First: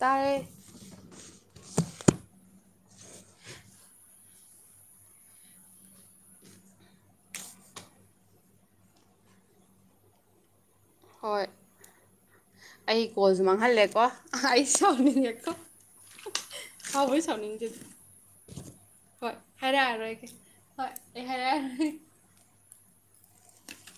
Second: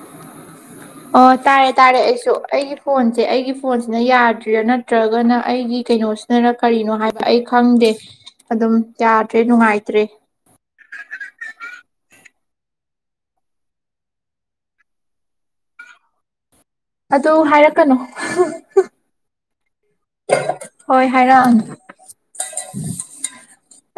ꯇꯔꯦ ꯑꯣ ꯇꯥꯔꯦ ꯇꯥꯔꯦ ꯑꯩꯁꯨ ꯑꯩꯒꯤ ꯐꯣꯟꯁꯦ ꯑꯩꯒꯤ ꯐꯣꯟꯁꯤꯅ ꯌꯥꯗ꯭ꯔꯤꯔꯥ ꯅꯠꯇ꯭ꯔꯒꯅ ꯑꯩꯒꯤ ꯀꯩꯅꯣꯁꯤꯗꯅ ꯀꯔꯤꯅꯣ ꯍꯥꯏꯕ ꯑꯩ ꯈꯪꯗꯦ ꯑꯗꯨꯝ ꯌꯥꯗ꯭ꯔꯦ ꯅꯨꯡꯉꯥꯏꯇ꯭ꯔꯦ ꯍꯣꯏ ꯑꯩ ꯀꯣꯜꯁꯨ ꯃꯥꯡꯍꯜꯂꯦꯀꯣ ꯑꯩ ꯁꯥꯎꯅꯤꯡꯉꯦꯀꯣ ꯁꯥꯎꯕꯩ ꯑꯗꯨ ꯁꯥꯎꯅꯤꯡꯗꯦꯗ ꯍꯥꯏꯔꯛꯀꯥꯅꯨ ꯍꯣꯏ ꯍꯥꯏꯔꯛꯑꯔꯣꯏꯒꯦ ꯍꯣꯏ ꯑꯩ ꯍꯥꯏꯔꯛꯑꯅꯨ ꯍꯥꯏꯔꯛꯑꯔꯣꯏꯒꯦ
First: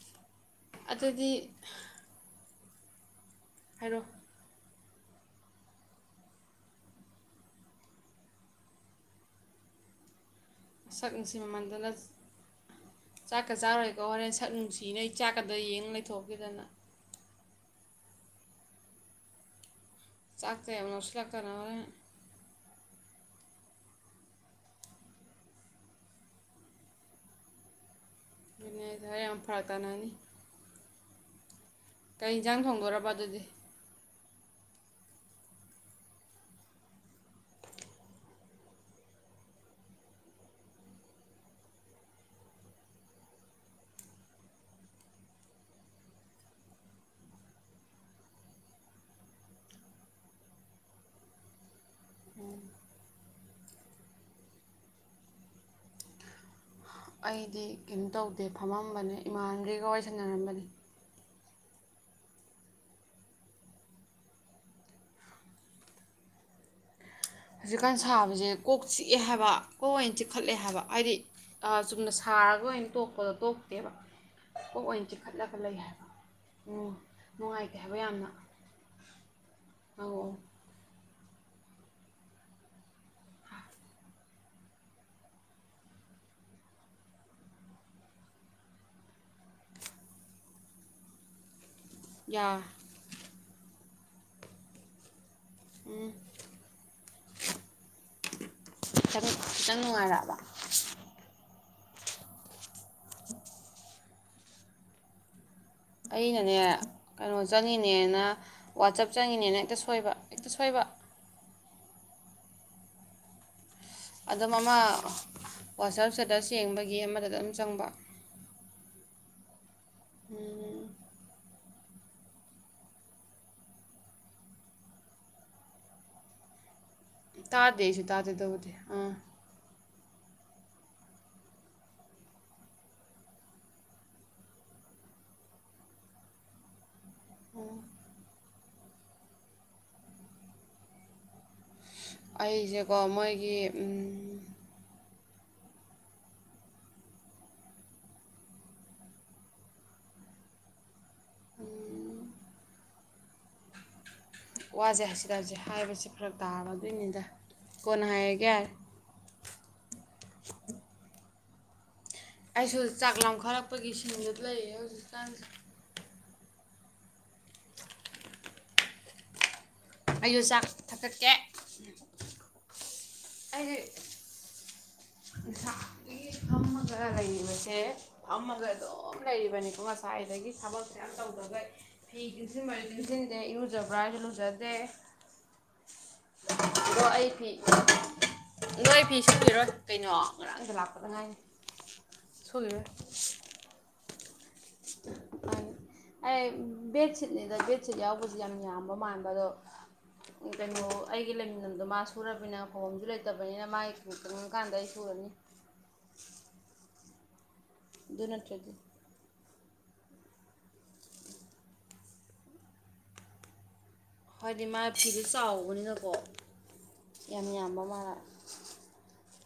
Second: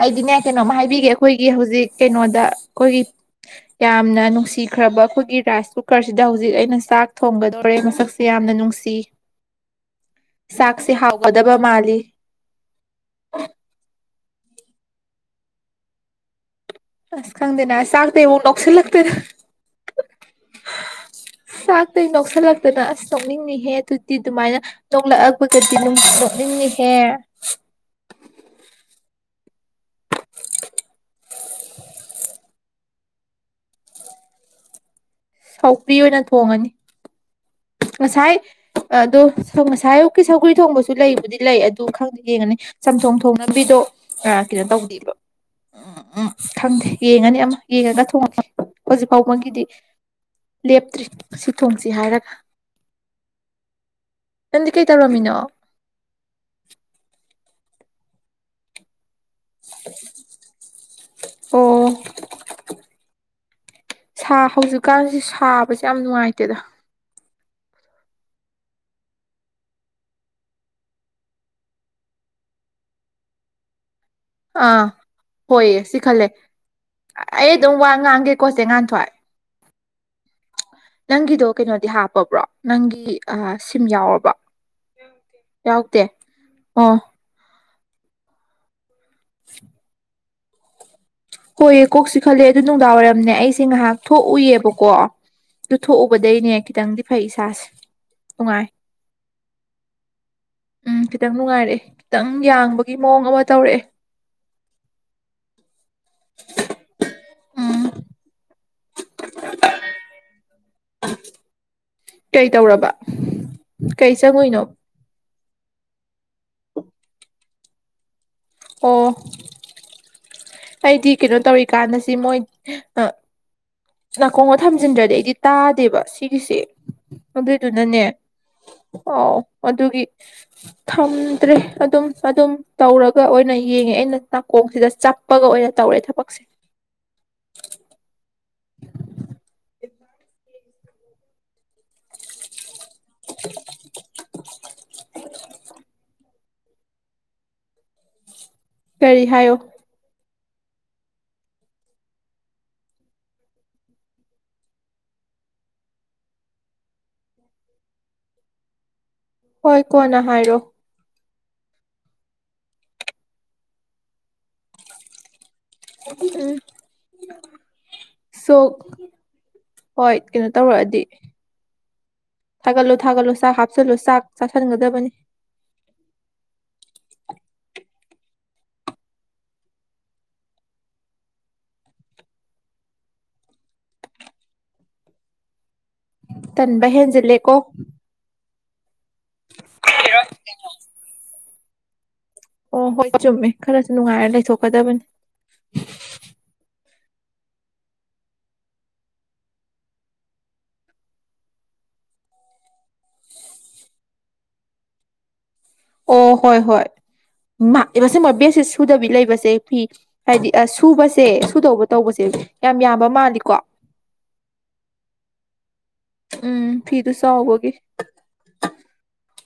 ꯑꯩꯗꯤꯅꯦ ꯀꯩꯅꯣꯝꯃ ꯍꯥꯏꯕꯤꯒꯦ ꯑꯗꯨꯗꯤ ꯑꯩꯈꯣꯏꯒꯤ ꯍꯧꯖꯤꯛ ꯀꯩꯅꯣꯗ ꯑꯩꯈꯣꯏꯒꯤ ꯌꯥꯝ ꯍꯥꯏꯔꯣ ꯌꯥꯝꯅ ꯅꯨꯡꯁꯤ ꯈ꯭ꯔꯕ ꯑꯩꯈꯣꯏꯒꯤ ꯔꯥꯏꯁ ꯀꯨꯀꯔꯁꯤꯗ ꯍꯧꯖꯤꯛ ꯑꯩꯅ ꯆꯥꯛ ꯊꯣꯡꯒꯗꯣꯔꯦ ꯃꯁꯛꯁꯦ ꯌꯥꯝꯅ ꯅꯨꯡꯁꯤ [inaudible] ꯁꯛ ꯅꯨꯡꯁꯤ ꯍꯥꯎꯒꯗꯕ ꯃꯃꯜꯗꯨꯅ ꯃꯥꯜꯂꯤ ꯆꯥꯛꯀ ꯆꯥꯔꯣꯏꯀꯣ ꯍꯣꯔꯦꯟ ꯁꯛ ꯅꯨꯡꯁꯤꯅ ꯑꯩ ꯆꯥꯛꯀꯗ ꯌꯦꯡꯉ ꯂꯩꯊꯣꯛꯈꯤꯗꯅ ꯑꯁ ꯈꯪꯗꯦꯅꯦꯁ ꯁꯥꯥꯛꯇꯦ ꯎ ꯅꯣꯛꯁꯜ ꯂꯥꯛꯇꯦꯅ ꯆꯥꯛꯇꯕ ꯂꯧꯁꯤꯜꯂꯥꯛꯀꯅꯔꯦ ꯁꯣꯛꯅꯤꯡꯉꯍꯦ ꯑꯗꯨꯇꯤ ꯑꯗꯨꯃꯥꯏꯅ ꯅꯣꯛꯂꯛꯑꯄꯒꯗꯤ ꯑꯗꯨꯝ ꯁꯣꯛꯅꯤꯡꯅꯤꯍꯦ ꯅꯦꯗ ꯌꯥꯝ ꯐꯥ ꯇꯅꯅꯤ ꯀꯩ ꯏꯟꯁꯥꯡ ꯊꯣꯡꯗꯣꯔꯔꯕ ꯑꯗꯨꯗꯤ ꯁꯥꯎꯀ꯭ꯔꯤ ꯑꯣꯏꯅ ꯊꯣꯡꯉꯅꯤ ꯉꯁꯥꯏ ꯑꯗꯣ ꯉꯁꯥꯏ ꯑꯨꯀꯤ ꯁꯧꯒ꯭ꯔꯤ ꯊꯣꯡꯕꯁꯨ ꯂꯩꯕꯨꯗꯤ ꯂꯩ ꯑꯗꯨ ꯈꯪꯗꯦ ꯌꯦꯡꯉꯅꯤ ꯆꯝꯊꯣꯡ ꯊꯣꯡ ꯂꯝꯕꯤꯗꯣ ꯀꯩꯅꯣ ꯇꯧꯗꯦꯕ ꯎꯝ ꯎꯝ ꯈꯪꯗꯦ ꯌꯦꯡꯉꯅꯤ ꯑꯃ ꯌꯦꯡꯉꯒ ꯊꯣꯡꯉꯛꯀꯦ ꯍꯧꯖꯤꯛ ꯐꯥꯎꯕꯒꯤꯗꯤ ꯂꯦꯞꯇ꯭ꯔꯤ ꯁꯤ ꯊꯣꯡꯁꯤ ꯍꯥꯏꯔꯒ ꯅꯪꯗꯤ ꯀꯩ ꯇꯧꯔꯝꯃꯤꯅꯣ ꯑꯩꯗꯤ ꯀꯩꯅꯣ ꯇꯧꯗꯦ ꯐꯝꯃꯝꯕꯅꯦ ꯏꯃꯥꯟꯈꯩꯒ ꯋꯥꯔꯤꯁꯟꯅꯔꯝꯕꯅꯤ ꯑꯣ ꯁꯥ ꯍꯧꯖꯤꯛꯀꯥꯟꯁꯤ ꯁꯥꯕꯁꯦ ꯌꯥꯝ ꯅꯨꯡꯉꯥꯏꯇꯦꯗ ꯍꯧꯖꯤꯛꯀꯥꯟ ꯁꯥꯕꯁꯦ ꯀꯣꯛ ꯆꯤꯛꯑꯦ ꯍꯥꯏꯕ ꯀꯣꯛ ꯑꯣꯏꯅ ꯆꯤꯛꯈꯠꯂꯦ ꯍꯥꯏꯕ ꯍꯥꯏꯗꯤ ꯆꯨꯝꯅ ꯁꯥꯔꯒ ꯑ ꯑꯣꯏꯅ ꯇꯣꯛꯄꯗꯣ ꯇꯣꯛꯇꯦꯕ ꯑꯥ ꯀꯣꯛ ꯑꯣꯏꯅ ꯆꯤꯛꯈꯠꯂꯒ ꯂꯩ ꯍꯣꯏꯌꯦ ꯁꯤ ꯍꯥꯏꯕ ꯈꯜꯂꯦ ꯎꯝ ꯑꯩ ꯑꯗꯨꯝ ꯋꯥ ꯉꯥꯡꯒꯦꯀꯣꯁꯦ ꯉꯥꯟ ꯊꯋꯥꯏ ꯑꯥ ꯀꯩꯅꯣꯗꯤ ꯍꯥꯞꯄꯕ꯭ꯔꯣ ꯅꯪꯒꯤ ꯁꯤꯝ ꯌꯥꯎꯔꯕ ꯌꯥꯎꯗꯦ ꯑꯣ [inaudible] ꯍꯣꯏꯌꯦ ꯀꯣꯛꯁꯤ ꯌꯥ ꯈꯜꯂꯦ ꯑꯗꯨ ꯅꯨꯡꯗꯥꯡ ꯋꯥꯏꯔꯝꯅꯦ ꯑꯩꯁꯦ ꯉꯥꯏꯍꯥꯛ ꯊꯣꯛꯎꯏꯑꯕꯀꯣ ꯇꯨꯊꯣꯛꯎꯕꯗꯩꯅꯦ ꯈꯤꯇꯪꯗꯤ ꯐꯩ ꯏꯁꯥꯁꯦ ꯅꯨꯡꯉꯥꯏ ꯈꯤꯇꯪ ꯈꯤꯇꯪ ꯅꯨꯡꯉꯥꯏꯔꯛꯑꯕ ꯎꯝ ꯈꯤꯇꯪ ꯅꯨꯡꯉꯥꯏꯔꯛꯑꯦ ꯈꯤꯇꯪ ꯌꯥꯡꯕꯒꯤ ꯃꯑꯣꯡ ꯑꯃ ꯇꯧꯔꯛꯑꯦ ꯑꯩꯅꯅꯦ ꯀꯩꯅꯣ ꯎꯝ ꯆꯠꯉꯤꯅꯦꯅ ꯋꯥꯆꯞ ꯆꯪꯉꯤꯅꯦꯅ ꯍꯦꯛꯇ ꯁꯣꯏꯕ ꯍꯦꯛꯇ ꯁꯣꯏꯕ ꯀꯩ ꯇꯧꯔꯕ ꯀꯩ ꯑꯗꯨꯝ ꯆꯪꯉꯨꯏꯅꯣ ꯑꯃ ꯋꯥꯆꯞ ꯁꯦꯠ ꯌꯦꯡꯕꯒꯤ ꯑꯃꯗꯗ ꯑꯗꯨꯝ ꯆꯪꯕ ꯑꯣ ꯎꯝ ꯑꯩꯗꯤ ꯀꯩꯅꯣ ꯇꯧꯔꯤꯀꯥꯟꯗꯁꯤ ꯃꯣꯏ ꯑ ꯅꯥꯀꯣꯡꯒꯣ ꯊꯝꯖꯤꯟꯗ꯭ꯔꯗꯤ ꯑꯩꯗꯤ ꯇꯥꯗꯦꯕ ꯁꯤꯒꯤꯁꯦ ꯇꯥꯗꯦ ꯑꯩꯁꯨ ꯑꯗꯨꯏꯗꯨꯅꯅꯦ ꯇꯥꯗꯦ ꯇꯧꯕꯗꯤ ꯑꯥ ꯑꯥꯎ ꯑꯗꯨꯒꯤ ꯊꯝꯗ꯭ꯔꯦ ꯑꯗꯨꯝ ꯑꯗꯨꯝ ꯇꯧꯔꯒ ꯑꯣꯏꯅ ꯌꯦꯡꯉꯦ ꯑꯩꯅ ꯅꯥꯀꯣꯡꯁꯤꯗ ꯆꯞꯄꯒ ꯑꯣꯏꯅ ꯇꯧꯔꯦ ꯊꯕꯛꯁꯦ ꯑꯩꯁꯦꯀꯣ ꯃꯣꯏꯒꯤ [unintelligible] [inaudible] ꯀꯔꯤ ꯍꯥꯏꯌꯣ ꯎꯝ ꯋꯥꯁꯦ ꯍꯥꯏꯁꯤ ꯇꯁꯦ ꯍꯥꯏꯁꯦ ꯐꯔ ꯇꯥꯕ ꯑꯗꯨꯣꯏꯅꯤꯗ ꯀꯣꯟꯅ ꯍꯥꯏꯔꯒꯦꯔꯦ ꯍꯣꯏ ꯀꯣꯅ ꯍꯥꯏꯔꯣ ꯑꯩꯁꯨ ꯆꯥꯛ ꯂꯈꯠꯂꯛꯄꯒꯤ ꯁꯤꯡꯗꯨ ꯂꯩꯌꯦ ꯍꯧꯖꯤꯛꯀꯥꯟꯁꯦ ꯎ ꯁꯣꯛ [unintelligible] [inaudible] ꯍꯣꯏ ꯑꯩꯁꯨ ꯀꯩꯅꯣ ꯆꯥꯛ ꯇꯧꯔꯛꯑꯗꯤ ꯊꯛꯀꯠꯀꯦ ꯊꯥꯒꯠꯂꯣ ꯊꯥꯒꯠꯂꯨ ꯆꯥꯛ ꯍꯥꯞꯤꯜꯂꯣ ꯆꯥꯛ ꯆꯥꯁꯤꯟꯒꯗꯕꯅꯤ ꯏ [unintelligible] [inaudible] ꯐꯝꯃꯒ ꯂꯩꯔꯤꯕꯁꯦ ꯐꯝꯃꯒ ꯑꯗꯨꯝ ꯂꯩꯔꯤꯕꯅꯤꯀꯣ ꯉꯁꯥꯏꯗꯒꯤ ꯊꯕꯛꯁꯦ ꯌꯥꯝ ꯇꯧꯗꯕ ꯑꯗꯨꯒ ꯐꯤ ꯇꯨꯡꯁꯤꯟꯕꯔꯦ ꯇꯨꯡꯁꯤꯟꯗꯦ ꯏꯔꯨꯖꯕ꯭ꯔꯥ ꯍꯥꯏꯁꯨ ꯂꯨꯖꯗꯦ [unintelligible] [inaudible] ꯇꯟꯕ ꯑꯣ ꯑꯩ ꯐꯤ ꯍꯦꯟꯖꯤꯜꯂꯦꯀꯣ ꯅꯣꯏ ꯑꯩ ꯐꯤ ꯁꯨꯕꯤꯔꯣꯏ ꯀꯩꯅꯣ ꯉꯔꯥꯡꯗ ꯂꯥꯛꯄꯗ ꯉꯥꯏꯅꯤ ꯑꯣ ꯍꯣꯏ ꯆꯨꯝꯃꯦ ꯈꯔꯁꯨ ꯅꯨꯡꯉꯥꯏꯔ ꯂꯩ ꯑꯦ ꯕ ꯁꯤꯠꯅꯦꯗ ꯕꯦꯗꯁꯤꯠ ꯌꯥꯎꯕꯁ ꯌꯥꯝ ꯌꯥꯝꯕ ꯃꯥꯟꯕ ꯑꯗꯣ ꯀꯩꯅꯣ ꯑꯩꯒꯤ ꯂꯩꯃꯤ ꯂꯝꯗꯣ ꯃꯥ ꯁꯨꯅꯤꯅ ꯈꯕꯝꯁꯨ ꯂꯩꯇꯕꯅꯤꯅ ꯃꯥꯒꯤ ꯀꯪꯉ ꯀꯥꯟꯗ ꯑꯩ ꯁꯨꯔ ꯑꯣ ꯍꯣꯏ ꯍꯣꯏ ꯑꯗꯨ ꯃꯁꯤꯡ ꯃ ꯕꯦꯦꯛꯁꯦ ꯅꯠꯇ꯭ꯔꯗꯤ ꯁꯨꯗꯕꯤ ꯂꯩꯕꯁꯦ ꯐꯤ ꯍꯥꯏꯗꯤ ꯑ ꯁꯨꯕꯁꯦ ꯁꯨꯗꯧꯕ ꯇꯧꯕꯁꯦ ꯌꯥꯝ ꯌꯥꯝꯕ ꯃꯥꯜꯂꯤꯀꯣ ꯍꯥꯏꯣꯏꯗꯤ ꯃꯥꯥꯏ ꯐꯤꯗꯨ ꯆꯥꯎꯕꯅꯤꯅ ꯎꯝ ꯐꯤꯗꯁ ꯑꯣꯒꯦ ꯃꯥꯜꯂꯦ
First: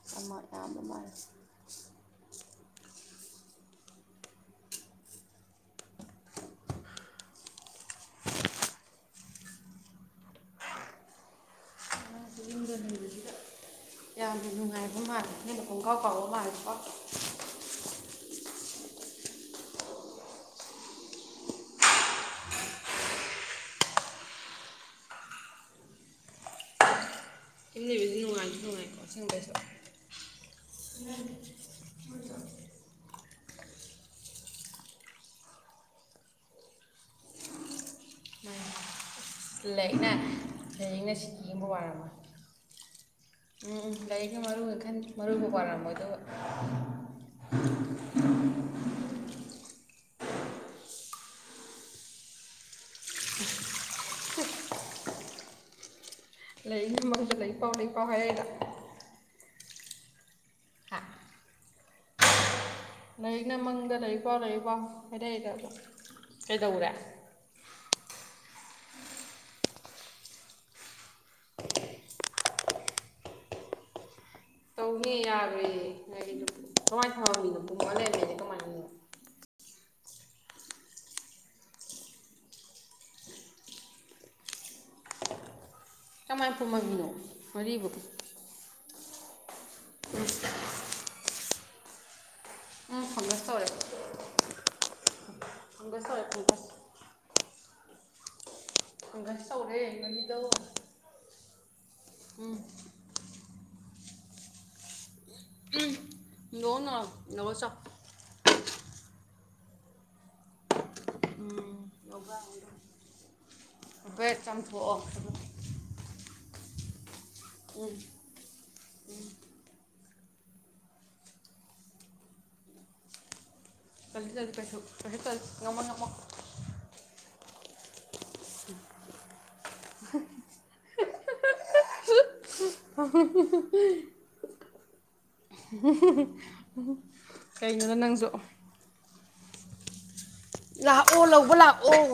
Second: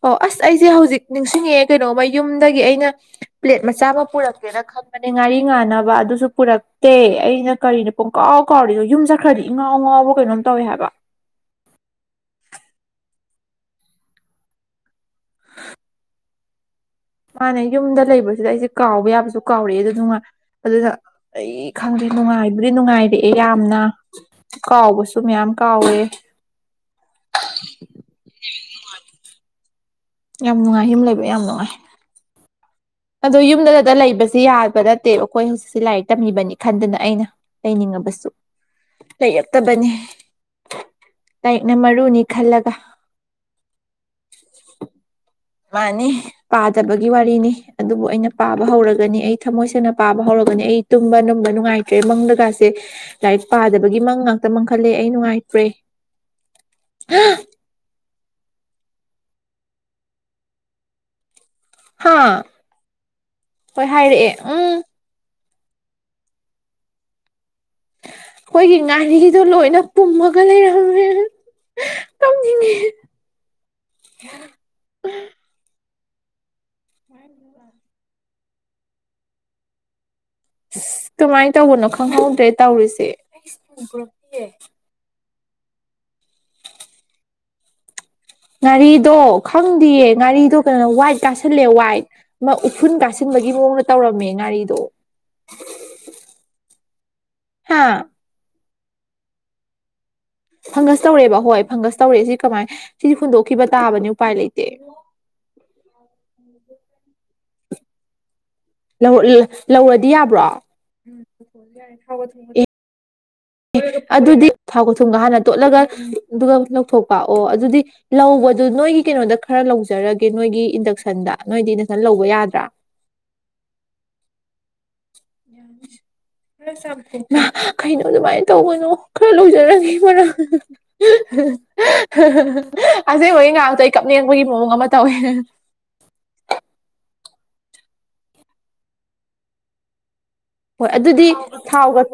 ꯑꯣ ꯑꯃ ꯑꯁ ꯑꯩꯁꯦ ꯌꯥꯝꯕ ꯍꯧꯖꯤꯛ ꯃꯥꯜꯂꯦ ꯅꯤꯡꯁꯤꯡꯉꯑꯦ ꯀꯩꯅꯣꯝꯃ ꯌꯨꯝ ꯗꯒꯤ ꯑꯩꯅ ꯄ꯭ꯂꯦꯠ ꯃꯆꯥ ꯑꯃ ꯄꯨꯔꯛꯀꯦꯅ ꯈꯟꯕꯅꯦ ꯉꯥꯔꯤ ꯉꯥꯟꯅꯕ ꯑꯗꯨꯁꯨ ꯄꯨꯔꯛꯇꯦ ꯑꯩꯅ ꯀꯔꯤꯅꯣ ꯄꯨꯡꯀꯥꯎ ꯀꯥꯎꯔꯤꯗꯣ ꯌꯨꯝ ꯈꯔꯗꯤ ꯏꯉꯥꯎ ꯉꯥꯎꯕ ꯀꯩꯅꯣꯝ ꯇꯧꯏꯦ ꯍꯥꯏꯕ ꯑꯉꯁ ꯌꯨꯝꯗ ꯂꯩꯕꯁꯤꯗ ꯌꯥꯝꯅ ꯅꯨꯡꯉꯥꯏꯕ ꯃꯥꯜꯂꯦ ꯅꯅ ꯈꯣꯡꯒꯥꯎ ꯀꯥꯎꯕ ꯃꯥꯜꯦꯀꯣ ꯃꯥꯅꯦ ꯌꯨꯝꯗ ꯂꯩꯕꯁꯤꯗ ꯑꯩꯁꯦ ꯀꯥꯎꯕ ꯌꯥꯕꯁꯨ ꯀꯥꯎꯔꯛꯑꯦ ꯑꯗꯨ ꯅꯨꯡ ꯉꯥꯏ ꯑꯗꯨꯅ ꯑꯩ ꯈꯪꯗꯦ ꯅꯨꯡꯉꯥꯏꯕꯨꯗꯤ ꯅꯨꯡꯉꯥꯏꯔꯛꯑꯦ ꯌꯥꯝꯅ ꯀꯥꯎꯕꯁꯨ ꯃꯌꯥꯝ ꯀ ꯑꯣꯏꯋꯦ ꯌꯨꯝ ꯂꯩꯕꯁꯤ ꯅꯨꯡꯉꯥꯏꯁꯨ ꯅꯨꯡꯉꯥꯏꯀꯣ ꯑꯁꯦꯡꯕꯩꯁꯨ ꯌꯥꯝ ꯅꯨꯡꯉꯥꯏ ꯌꯨꯝ ꯂꯩꯕ ꯌꯥꯝ ꯅꯨꯡꯉꯥꯏ ꯑꯗꯣ ꯌꯨꯝꯗ ꯂꯩꯕꯁꯦ ꯌꯥꯕ ꯅꯠꯇꯦꯕ ꯑꯩꯈꯣꯏ ꯍꯧꯖꯤꯛꯁꯦ ꯂꯥꯏꯔꯤꯛ ꯇꯝꯃꯤꯕꯅꯤ ꯈꯟꯗꯅ ꯑꯩꯅ ꯂꯩꯅꯤꯡꯉꯕꯁꯨ ꯂꯩꯔꯛꯇꯕꯅꯤ ꯂꯥꯏꯔꯤꯛꯅ ꯂꯥꯏꯔꯤꯛꯅ ꯁꯤꯀꯤꯕ ꯂꯥꯏꯔꯤꯛꯅ ꯋꯥꯔꯝꯃꯣꯏ ꯃꯔꯨꯅꯤ ꯈꯜꯂꯒ ꯎꯝ ꯂꯩꯥꯏꯒ ꯃꯔ ꯃꯔ ꯃꯥꯅꯤ ꯄꯥꯗꯕꯒꯤ ꯋꯥꯔꯤꯅꯤ ꯑꯗꯨꯕꯨ ꯑꯩꯅ ꯄꯥꯕ ꯍꯧꯔꯒꯅꯤ ꯑꯩ ꯊꯃꯣꯏ ꯁꯦꯡꯅ ꯄꯥꯕ ꯍꯧꯔꯛꯄ ꯅꯦ ꯑꯩ ꯇꯨꯝꯕ ꯨꯝꯕ ꯅꯨꯡꯉꯥꯏꯇ꯭ꯔꯦ ꯃꯪꯗꯀꯥꯁꯦ ꯂꯥꯏꯔꯤꯛ ꯄꯥꯗꯕꯒꯤ ꯃꯪ ꯉꯥꯛꯇ ꯃꯥꯡꯈꯜꯂꯦ ꯑꯩ ꯅꯨꯡꯉꯥꯏꯇ ꯇ꯭ꯔꯦ ꯂꯩꯨꯝ ꯃꯈꯩꯁꯨ ꯂꯩ ꯄꯥꯎ ꯂꯩ ꯄꯥꯎ ꯍꯥꯏ ꯑ [inaudible] ꯍꯥꯥ ꯂꯥꯏꯔꯤꯛꯅ ꯃꯪꯗ ꯂꯩꯐꯥꯎ ꯂꯩꯕꯥꯎ ꯍꯥꯏꯗꯩꯗꯝ ꯀꯩꯗꯧꯔꯦ ꯑꯩꯈꯣꯏꯒꯤ ꯉꯥꯔꯤꯗꯣ ꯂꯣꯏꯅ ꯄꯨꯝꯃꯒ ꯂꯩꯔꯝꯃꯦ ꯀꯥꯞꯅꯤꯡꯉꯦ꯫꯫ [unintelligible] ꯇꯧꯅꯤ ꯌꯥꯔꯣꯏꯌꯦ ꯅꯣꯏꯗꯤ꯫꯫ [unintelligible] [unintelligible] ꯀꯃꯥꯏꯅ ꯇꯧꯕꯅꯣ ꯈꯪꯍꯧꯗ꯭ꯔꯦ ꯇꯧꯔꯤꯁꯦ꯫ ꯀꯃꯥꯏ ꯄꯨꯝ ꯃꯝꯃꯤꯅꯣ ꯉꯥꯔꯤꯕꯨ꯫ ꯉꯥꯔꯤꯗꯣ ꯈꯪꯗꯌꯦ ꯉꯥꯔꯤꯗꯣ ꯀꯩꯅꯣ ꯋꯥꯏꯠ ꯀꯥꯁꯤꯜꯂꯑꯦ ꯋꯥꯏꯠ꯫ ꯑꯃ ꯎꯐꯨꯟ ꯎꯝ ꯐꯪꯒꯁ ꯀꯥꯁꯤꯟꯕꯒꯤ ꯇꯧꯔꯦ ꯃꯑꯣꯡꯗ ꯇꯧꯔꯝꯃꯦ ꯉꯥꯔꯤꯗꯣ꯫ ꯐꯪꯒꯁ ꯇꯧꯔꯦ ꯐꯪꯒꯁ ꯍꯥꯥ꯫ ꯐꯪꯒꯁ ꯇꯧꯔꯦ ꯅꯪꯒꯤ ꯐꯪꯒꯁ ꯇꯧꯔꯛꯑꯦꯕ ꯍꯣꯏ ꯐꯪꯒꯁ ꯇꯧꯔꯛꯑꯦ ꯁꯤ ꯎꯝ ꯀꯃꯥꯏꯅ ꯁꯤꯗꯤ ꯍꯨꯟꯗꯣꯛꯈꯤꯕ ꯇꯥꯕꯅꯤ꯫ ꯎꯄꯥꯏ ꯂꯩꯇꯦ꯫ ꯍꯨꯟꯗꯣꯛꯎꯅꯣ ꯂꯧꯔ ꯆꯥꯎ꯫ ꯂꯧ ꯂꯧꯔꯗꯤ ꯌꯥꯕ꯭ꯔꯣ꯫ [unintelligible] ꯍꯥꯏꯐꯦꯠ ꯑꯗꯨꯗꯤ ꯊꯥꯎꯒ ꯆꯥꯝꯊꯣꯛꯑꯣ ꯊꯨꯝꯒ ꯍꯥꯟꯅ ꯇꯣꯠꯂꯒ ꯑꯗꯨꯒ ꯂꯧꯊꯣꯛꯄ ꯑꯣ ꯑꯗꯨꯗꯤ ꯂꯧꯕꯗꯨ ꯅꯣꯏꯒꯤ ꯅꯣꯏꯒꯤ ꯀꯩꯅꯣꯗ ꯈꯔ ꯂꯧꯖꯔꯒꯦ ꯅꯣꯏꯒꯤ ꯏꯟꯗꯛꯁꯟꯗ ꯅꯣꯏꯗꯤ ꯏꯟꯗꯛꯁꯟ ꯂꯧꯕ ꯌꯥꯗ꯭ꯔꯥ꯫ ꯇꯜꯂꯤ ꯇꯜꯂꯤ ꯀꯩꯁꯨ꯫ ꯀꯩꯁꯨ ꯇꯜꯂꯤ ꯉꯝꯃꯣ ꯉꯝꯃꯣ [unintelligible] ꯃꯥ ꯀꯩꯅꯣ ꯑꯗꯨꯃꯥꯏꯅ ꯇꯧꯒꯅꯣ ꯈꯔ ꯂꯧꯖꯔꯅꯤ ꯃꯔꯥꯡ꯫ ꯑꯁꯦꯡꯕꯒꯤ ꯉꯥꯏꯍꯥꯛꯇꯣ ꯑꯩ ꯀꯞꯅꯤꯡ ꯉꯛꯄꯒꯤ ꯃꯑꯣꯡ ꯑꯃ ꯇꯧꯋꯦ꯫ ꯀꯩꯅꯣꯗ ꯅꯪꯁꯨ꯫ ꯍꯣꯏ ꯂꯥꯛꯑꯣ ꯑꯗꯨꯗꯤ ꯂꯧꯕ ꯊꯥꯎꯒ꯫ ꯂꯥꯛꯑꯣ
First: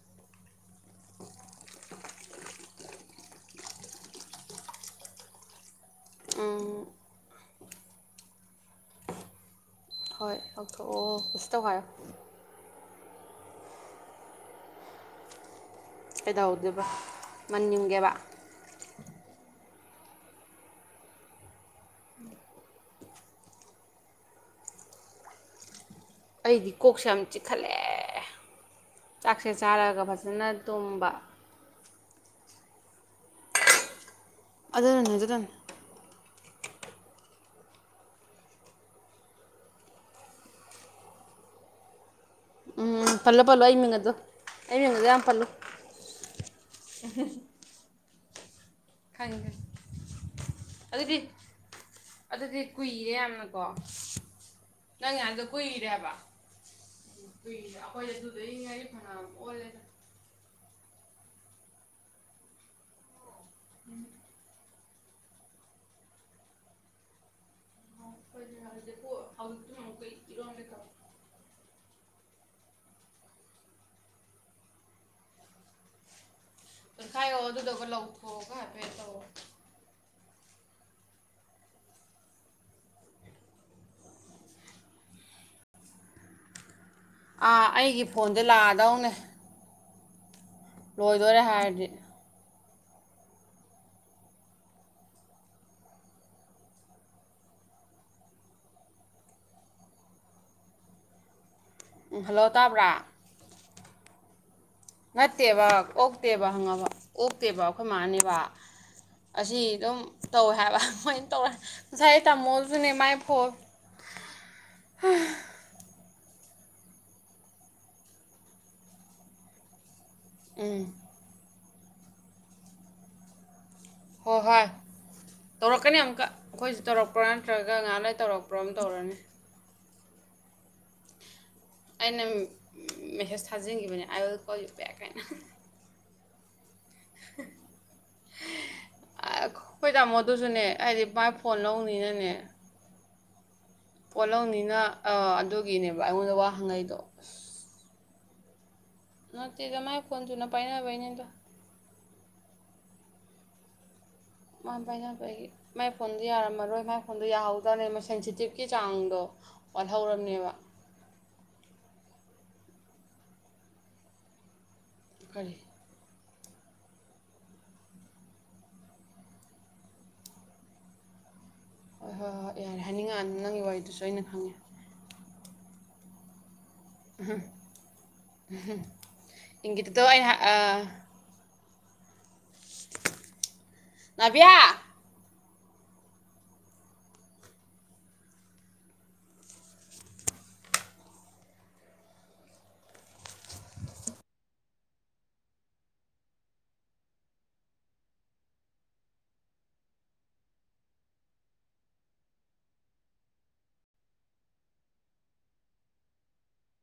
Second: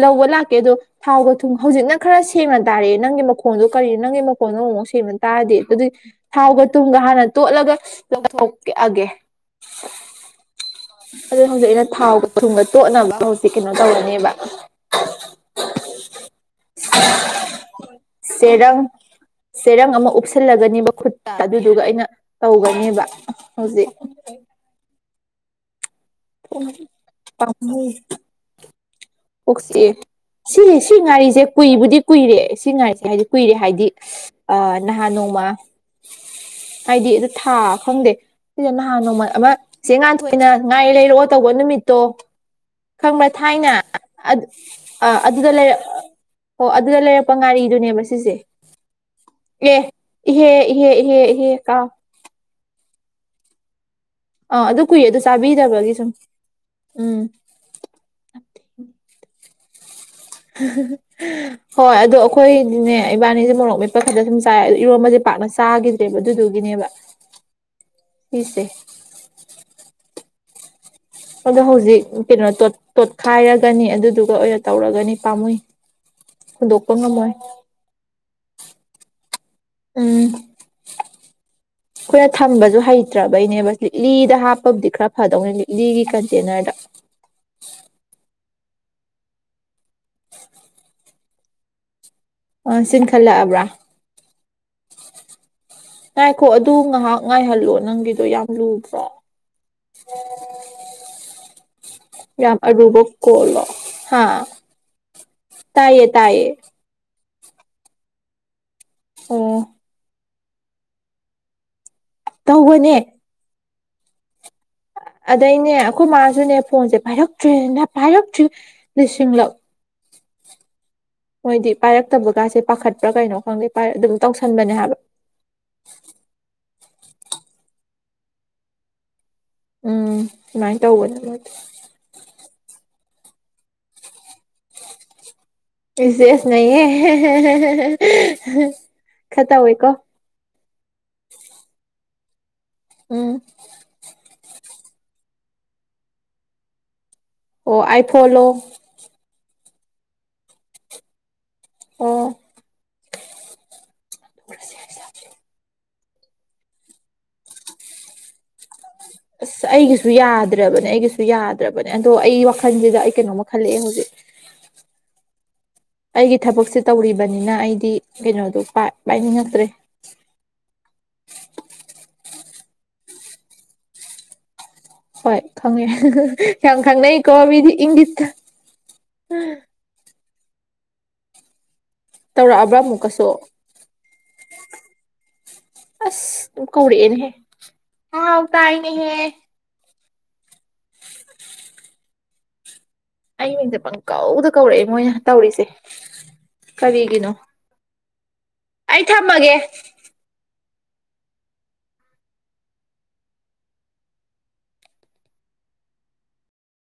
ꯂꯧꯕ ꯂꯥꯛꯀꯦ ꯑꯗꯣ ꯊꯥꯎꯒ ꯊꯨꯝ ꯍꯧꯖꯤꯛꯅ ꯈꯔ ꯁꯦꯡꯅ ꯇꯥꯔꯑꯦ ꯅꯪꯒꯤ ꯃꯈꯣꯟꯗꯣ ꯀꯔꯤꯅꯣ ꯅꯪꯒꯤ ꯃꯈꯣꯟꯗꯣ꯫ ꯑꯃꯣꯛ ꯃꯣꯛ ꯁꯦꯡꯅ ꯇꯥꯔꯗꯤ ꯑꯗꯨꯏ꯫ ꯊꯥꯎꯒ ꯎꯝ ꯇꯨꯝꯒ ꯍꯥꯟꯅ ꯇꯣꯠꯂꯒ ꯂꯧꯊꯣꯛꯑꯒꯦ꯫ ꯍꯣꯏ ꯂꯧꯊꯣꯛꯑꯣ ꯑꯗꯨ ꯀꯨꯁꯤ ꯍꯧꯖꯤꯛ ꯑꯩꯅ ꯇꯧꯈꯥꯏꯔꯣ꯫ ꯊꯥꯎꯒ ꯊꯨꯝꯒ ꯇꯣꯠꯅꯕ ꯍꯧꯖꯤꯛ ꯀꯩꯅꯣ ꯇꯧꯔꯅꯦꯕ꯫ ꯀꯩꯗꯧꯗꯣꯏꯕ ꯃꯟꯌꯨꯡꯒꯦꯕ꯫ ꯎꯞꯁꯤꯜꯂꯒꯅꯦꯕ ꯈꯨꯠꯇ ꯑꯗꯨꯗꯨꯒ ꯑꯩꯅ ꯇꯧꯒꯅꯦꯕ ꯍꯧꯖꯤꯛ꯫ ꯑꯩꯗꯤ ꯀꯣꯛꯁꯦ ꯌꯥꯝ ꯆꯤꯛꯈꯠꯂꯦ [unintelligible] ꯆꯥꯛꯁꯦ ꯀꯣꯛꯆꯤꯛꯑꯦ ꯆꯥꯔꯒ ꯐꯖꯅ ꯁꯤ ꯁꯤ ꯇꯨꯝꯕ ꯉꯥꯔꯤꯁꯦ ꯀꯨꯏꯕꯨꯗꯤ ꯀꯨꯏꯔꯦ꯫ ꯁꯤ ꯉꯔꯤꯁꯦ ꯍꯥꯏꯗꯤ ꯀꯨꯏꯔꯦ ꯍꯥꯏꯗꯤ ꯑ ꯑꯗꯨꯅꯅꯦ ꯅꯍꯥꯟ ꯅꯣꯡꯃ꯫ ꯑꯗꯨꯅꯅꯦ ꯍꯥꯏꯗꯤ ꯑꯗꯨ ꯊꯥ ꯈꯪꯗꯦ ꯁꯤꯗ ꯅꯍꯥꯟ ꯅꯣꯡꯃ ꯑꯃ ꯆꯦ ꯉꯥꯟꯊꯣꯏꯅ ꯉꯥꯔꯤ ꯂꯩ ꯑꯣ ꯇꯧꯕ ꯅꯨꯃꯤꯠꯇꯣ꯫ ꯎꯝ ꯈꯪꯕ꯭ꯔꯥ ꯄꯜꯂꯣ ꯄꯜꯂꯣ ꯊꯥꯏꯅ ꯑꯩ ꯃꯤꯡ ꯑꯗꯣ ꯑꯩ ꯃꯤꯡ ꯑꯗꯣ ꯑ ꯌꯥꯝ ꯄꯜꯂꯨ ꯑꯗꯨꯗ ꯂꯩꯔꯛ ꯑꯣ ꯑꯗꯨꯗ ꯂꯩꯔꯛꯄ ꯉꯥꯔꯤꯗꯨꯅꯦꯕ ꯁꯤꯁꯦ꯫ ꯈꯪꯉꯦ ꯑꯦ ꯏꯍꯦ ꯏꯍꯦ ꯑꯗꯨꯗꯤ ꯏꯍꯦ ꯏꯍꯦ ꯀꯥꯎꯏ꯫ ꯑꯗꯨꯗꯤ ꯀꯨꯏꯔꯦ ꯌꯥꯝꯅꯀꯣ꯫ ꯑꯥ ꯑꯗꯨ ꯀꯨꯏꯌꯦ ꯑꯗꯨ ꯆꯥꯕꯤꯗꯕꯒꯤ ꯁꯨꯝ꯫ ꯎꯝ ꯑꯈꯣꯏ ꯑꯗꯨꯗꯩꯩ ꯉꯥꯔꯤ ꯐꯥꯅꯌꯥꯝ ꯑꯣꯜꯂ ꯍꯣꯏ ꯑꯗꯣ ꯑꯩ ꯈꯣꯏꯗꯤꯅꯦ ꯏꯕꯥꯅꯤꯁꯦ ꯃꯣꯔꯣꯛ ꯃꯦꯠꯄ ꯈꯛꯇ ꯁꯨꯝ ꯆꯥꯏ꯫ ꯏꯔꯣꯝꯕꯁꯦ ꯄꯥꯛꯅ ꯆꯥꯈꯤꯗ꯭ꯔꯦꯕ ꯑꯗꯨꯗꯨꯒꯤꯅꯦꯕ꯫ ꯁꯤꯁꯦ [inaudible] ꯑꯗꯣ ꯍꯧꯖꯤꯛ ꯀꯩꯅꯣ ꯇꯣꯠ ꯇꯣꯠꯈꯥꯏꯔꯒꯅꯤ ꯑꯗꯨꯗꯨꯒ ꯑꯣꯏꯅ ꯇꯧꯔꯒꯅꯤ ꯄꯥꯝꯃꯨꯏ꯫ ꯍꯨꯟꯗꯣꯛꯄ ꯑꯗꯨ ꯉꯝꯃꯣꯏ ꯈꯥꯏꯌꯣꯑꯣ ꯑꯗꯨꯗꯒ ꯂꯧꯊꯣꯛꯑꯣꯒ꯫ ꯎꯝ ꯑꯩꯈꯣꯏꯅ ꯊꯝꯕꯁꯨ ꯍꯩꯇ꯭ꯔꯕꯩꯅꯦꯕ꯫ ꯂꯤꯛꯂꯤꯗ ꯍꯥꯞꯄꯕꯨꯗꯤ ꯈꯔ ꯐꯗꯧꯅꯤ ꯂꯤꯠꯂꯤꯒꯤ ꯀꯟꯇꯦꯅꯔꯗ꯫ ꯑꯗꯨ ꯂꯥꯛꯑꯗꯧꯅꯦ꯫ ꯂꯣꯏꯗꯣꯔꯦ ꯍꯥꯏꯔꯗꯤ ꯑ ꯆꯟꯈꯠꯂꯛꯑꯕ꯭ꯔꯥ ꯉꯥꯏꯈꯣ ꯑꯗꯨ ꯉꯥꯏꯍꯥꯛ ꯉꯥꯏꯍꯜꯂꯣ ꯅꯪꯒꯤꯗꯣ ꯌꯥꯝ ꯂꯨꯗ꯭ꯔꯣ ꯎꯝ ꯍꯜꯂꯣ ꯑꯣ ꯔ ꯇꯥꯕ꯭ꯔꯥ ꯔꯨꯕꯣꯛ ꯀꯣꯂꯣ ꯍꯥꯥ ꯅꯠꯇꯦꯕ ꯑꯣꯛꯇꯦꯕ ꯍꯪꯉꯕ ꯑꯣꯛꯇꯦꯕ ꯑꯩꯈꯣꯏ ꯃꯥꯅꯦꯕ ꯑꯁꯤ ꯑꯣ ꯑꯗꯨꯝ ꯇꯧꯋꯦ ꯍꯥꯏꯕ ꯑꯗꯨꯃꯥꯏꯅ ꯇꯧꯔꯦ ꯉꯁꯥꯏ ꯇꯥꯃꯣꯜꯁꯨꯅꯦ ꯇꯧꯕꯅꯦ ꯃꯥꯏ ꯐꯣꯟ ꯑꯗꯩꯅꯦ ꯑꯩꯈꯣꯏ ꯃꯥꯁꯨꯅꯦ ꯐꯣꯟꯁꯦ ꯄꯥꯏꯔꯛꯇ꯭ꯔꯔꯤꯅ ꯄꯥꯏꯔꯛꯇ꯭ꯔꯤ ꯂꯤꯁꯤꯡꯂꯛ ꯎꯝ ꯃꯣꯏꯗꯤ ꯄꯥꯏꯔꯛꯇꯕꯒꯥꯁꯦ ꯄꯥꯈꯠꯄ꯭ꯔꯥ ꯀꯩꯅꯣ ꯈꯪꯗꯦ ꯑꯗꯨꯝ ꯍꯣꯏ ꯍꯣꯏ ꯇꯧꯁꯟꯕꯅꯦ ꯍꯥꯏꯕ ꯇꯧꯔꯛꯀꯅꯤ ꯑꯃꯨꯛꯀ ꯑꯩꯈꯣꯏ ꯇꯧꯔꯛꯄ꯭ꯔꯥ ꯅꯠꯇ꯭ꯔꯒ ꯑꯉꯍꯥꯡꯅ ꯇꯧꯔꯛꯄ꯭ꯔꯥ ꯑꯃ ꯇꯧꯔꯅꯤ ꯎꯝ ꯁꯨꯃꯥꯏꯅ ꯇꯧꯕꯅꯤ ꯑꯩꯅ ꯃꯦꯁꯦꯁ ꯊꯥꯖꯤꯟꯈꯤꯕꯅꯤ I will call you back ꯍꯥꯏꯅ ꯁꯦꯁ ꯅꯌꯦ ꯈꯇꯥ ꯑꯣꯏꯣꯏ ꯀꯣ ꯑꯩꯈꯣꯏ ꯑ ꯎꯝ ꯄꯣꯠꯂꯧꯅꯤꯅ ꯑꯗꯨꯒꯤꯅꯦꯕ ꯑꯩꯉꯣꯟꯗ ꯋꯥꯍꯪꯉꯩꯗꯣ ꯑꯣ ꯑꯥꯏ ꯐꯣꯟꯜꯣ ꯅꯠꯇꯦꯗ ꯃꯥꯏ ꯐꯣꯟꯁꯨꯨꯅ ꯄꯥꯏꯅꯕꯩꯅꯦꯗꯣ ꯑꯣ ꯃꯥ ꯐꯩ ꯐꯩ ꯃꯥꯏ ꯐꯣꯟꯗꯨꯣ ꯌꯥꯔꯝꯃꯔꯣꯏ ꯃꯥꯏ ꯐꯣꯟꯗꯨꯣ ꯌꯥꯍꯧꯗꯔꯦ ꯃꯣꯏ ꯁꯦꯟꯁꯤꯇꯤꯞꯀꯤ ꯆꯥꯡꯗꯣ ꯑꯁ ꯑꯩꯒꯤꯁꯨ ꯋꯥꯠꯍꯧꯔꯕꯅꯦꯕ ꯌꯥꯗ꯭ꯔꯕꯅꯦ ꯑꯩꯒꯤꯁꯨ ꯌꯥꯗ꯭ꯔꯕꯅꯦ ꯑꯗꯣ ꯑꯩ ꯋꯥꯈꯜꯁꯤꯗ ꯑꯩ ꯀꯩꯅꯣꯝꯃ ꯈꯜꯂꯛꯦ ꯍꯧꯖꯤꯛ ꯐꯔꯤ ꯑꯩꯒꯤ ꯊꯕꯛꯁꯦ ꯇꯧꯔꯤꯕꯅꯤꯅ ꯑꯩꯗꯤ ꯀꯩꯅꯣꯗꯣ ꯄꯥꯏꯅꯤꯡꯉꯛꯇ꯭ꯔꯦ [unintelligible] ꯍꯣꯏ ꯍꯣꯏ ꯍꯣꯏ ꯌꯥꯔꯦ ꯍꯥꯏꯅꯤꯡꯉꯛ ꯅꯪꯒꯤ ꯋꯥꯔꯤꯗꯨꯁꯨ ꯑꯩꯅ ꯈꯪꯉꯦ ꯍꯣꯏ ꯈꯪꯉ ꯌꯥꯝ ꯈꯪꯅꯩꯀꯣ ꯃꯤꯗꯤ ꯏꯪꯂꯤꯁꯇ ꯑꯥ ꯇꯧꯔꯛꯑꯕ꯭ꯔꯥ ꯑꯃꯨꯛꯀꯁꯨ ꯅꯚꯌꯥ ꯑꯁ ꯀꯧꯔꯤꯌꯦꯅꯦ ꯍꯦ ꯑ ꯇꯥꯏꯅꯤ ꯍꯦ ꯑꯩ ꯃꯤꯡꯁ ꯄꯪ ꯀꯧꯗ ꯀꯧꯔꯛꯑꯦ ꯃꯣꯏꯅ ꯇꯧꯔꯤꯁꯦ ꯀꯔꯤꯒꯤꯅꯣ ꯑꯩ ꯊꯝꯃꯒꯦ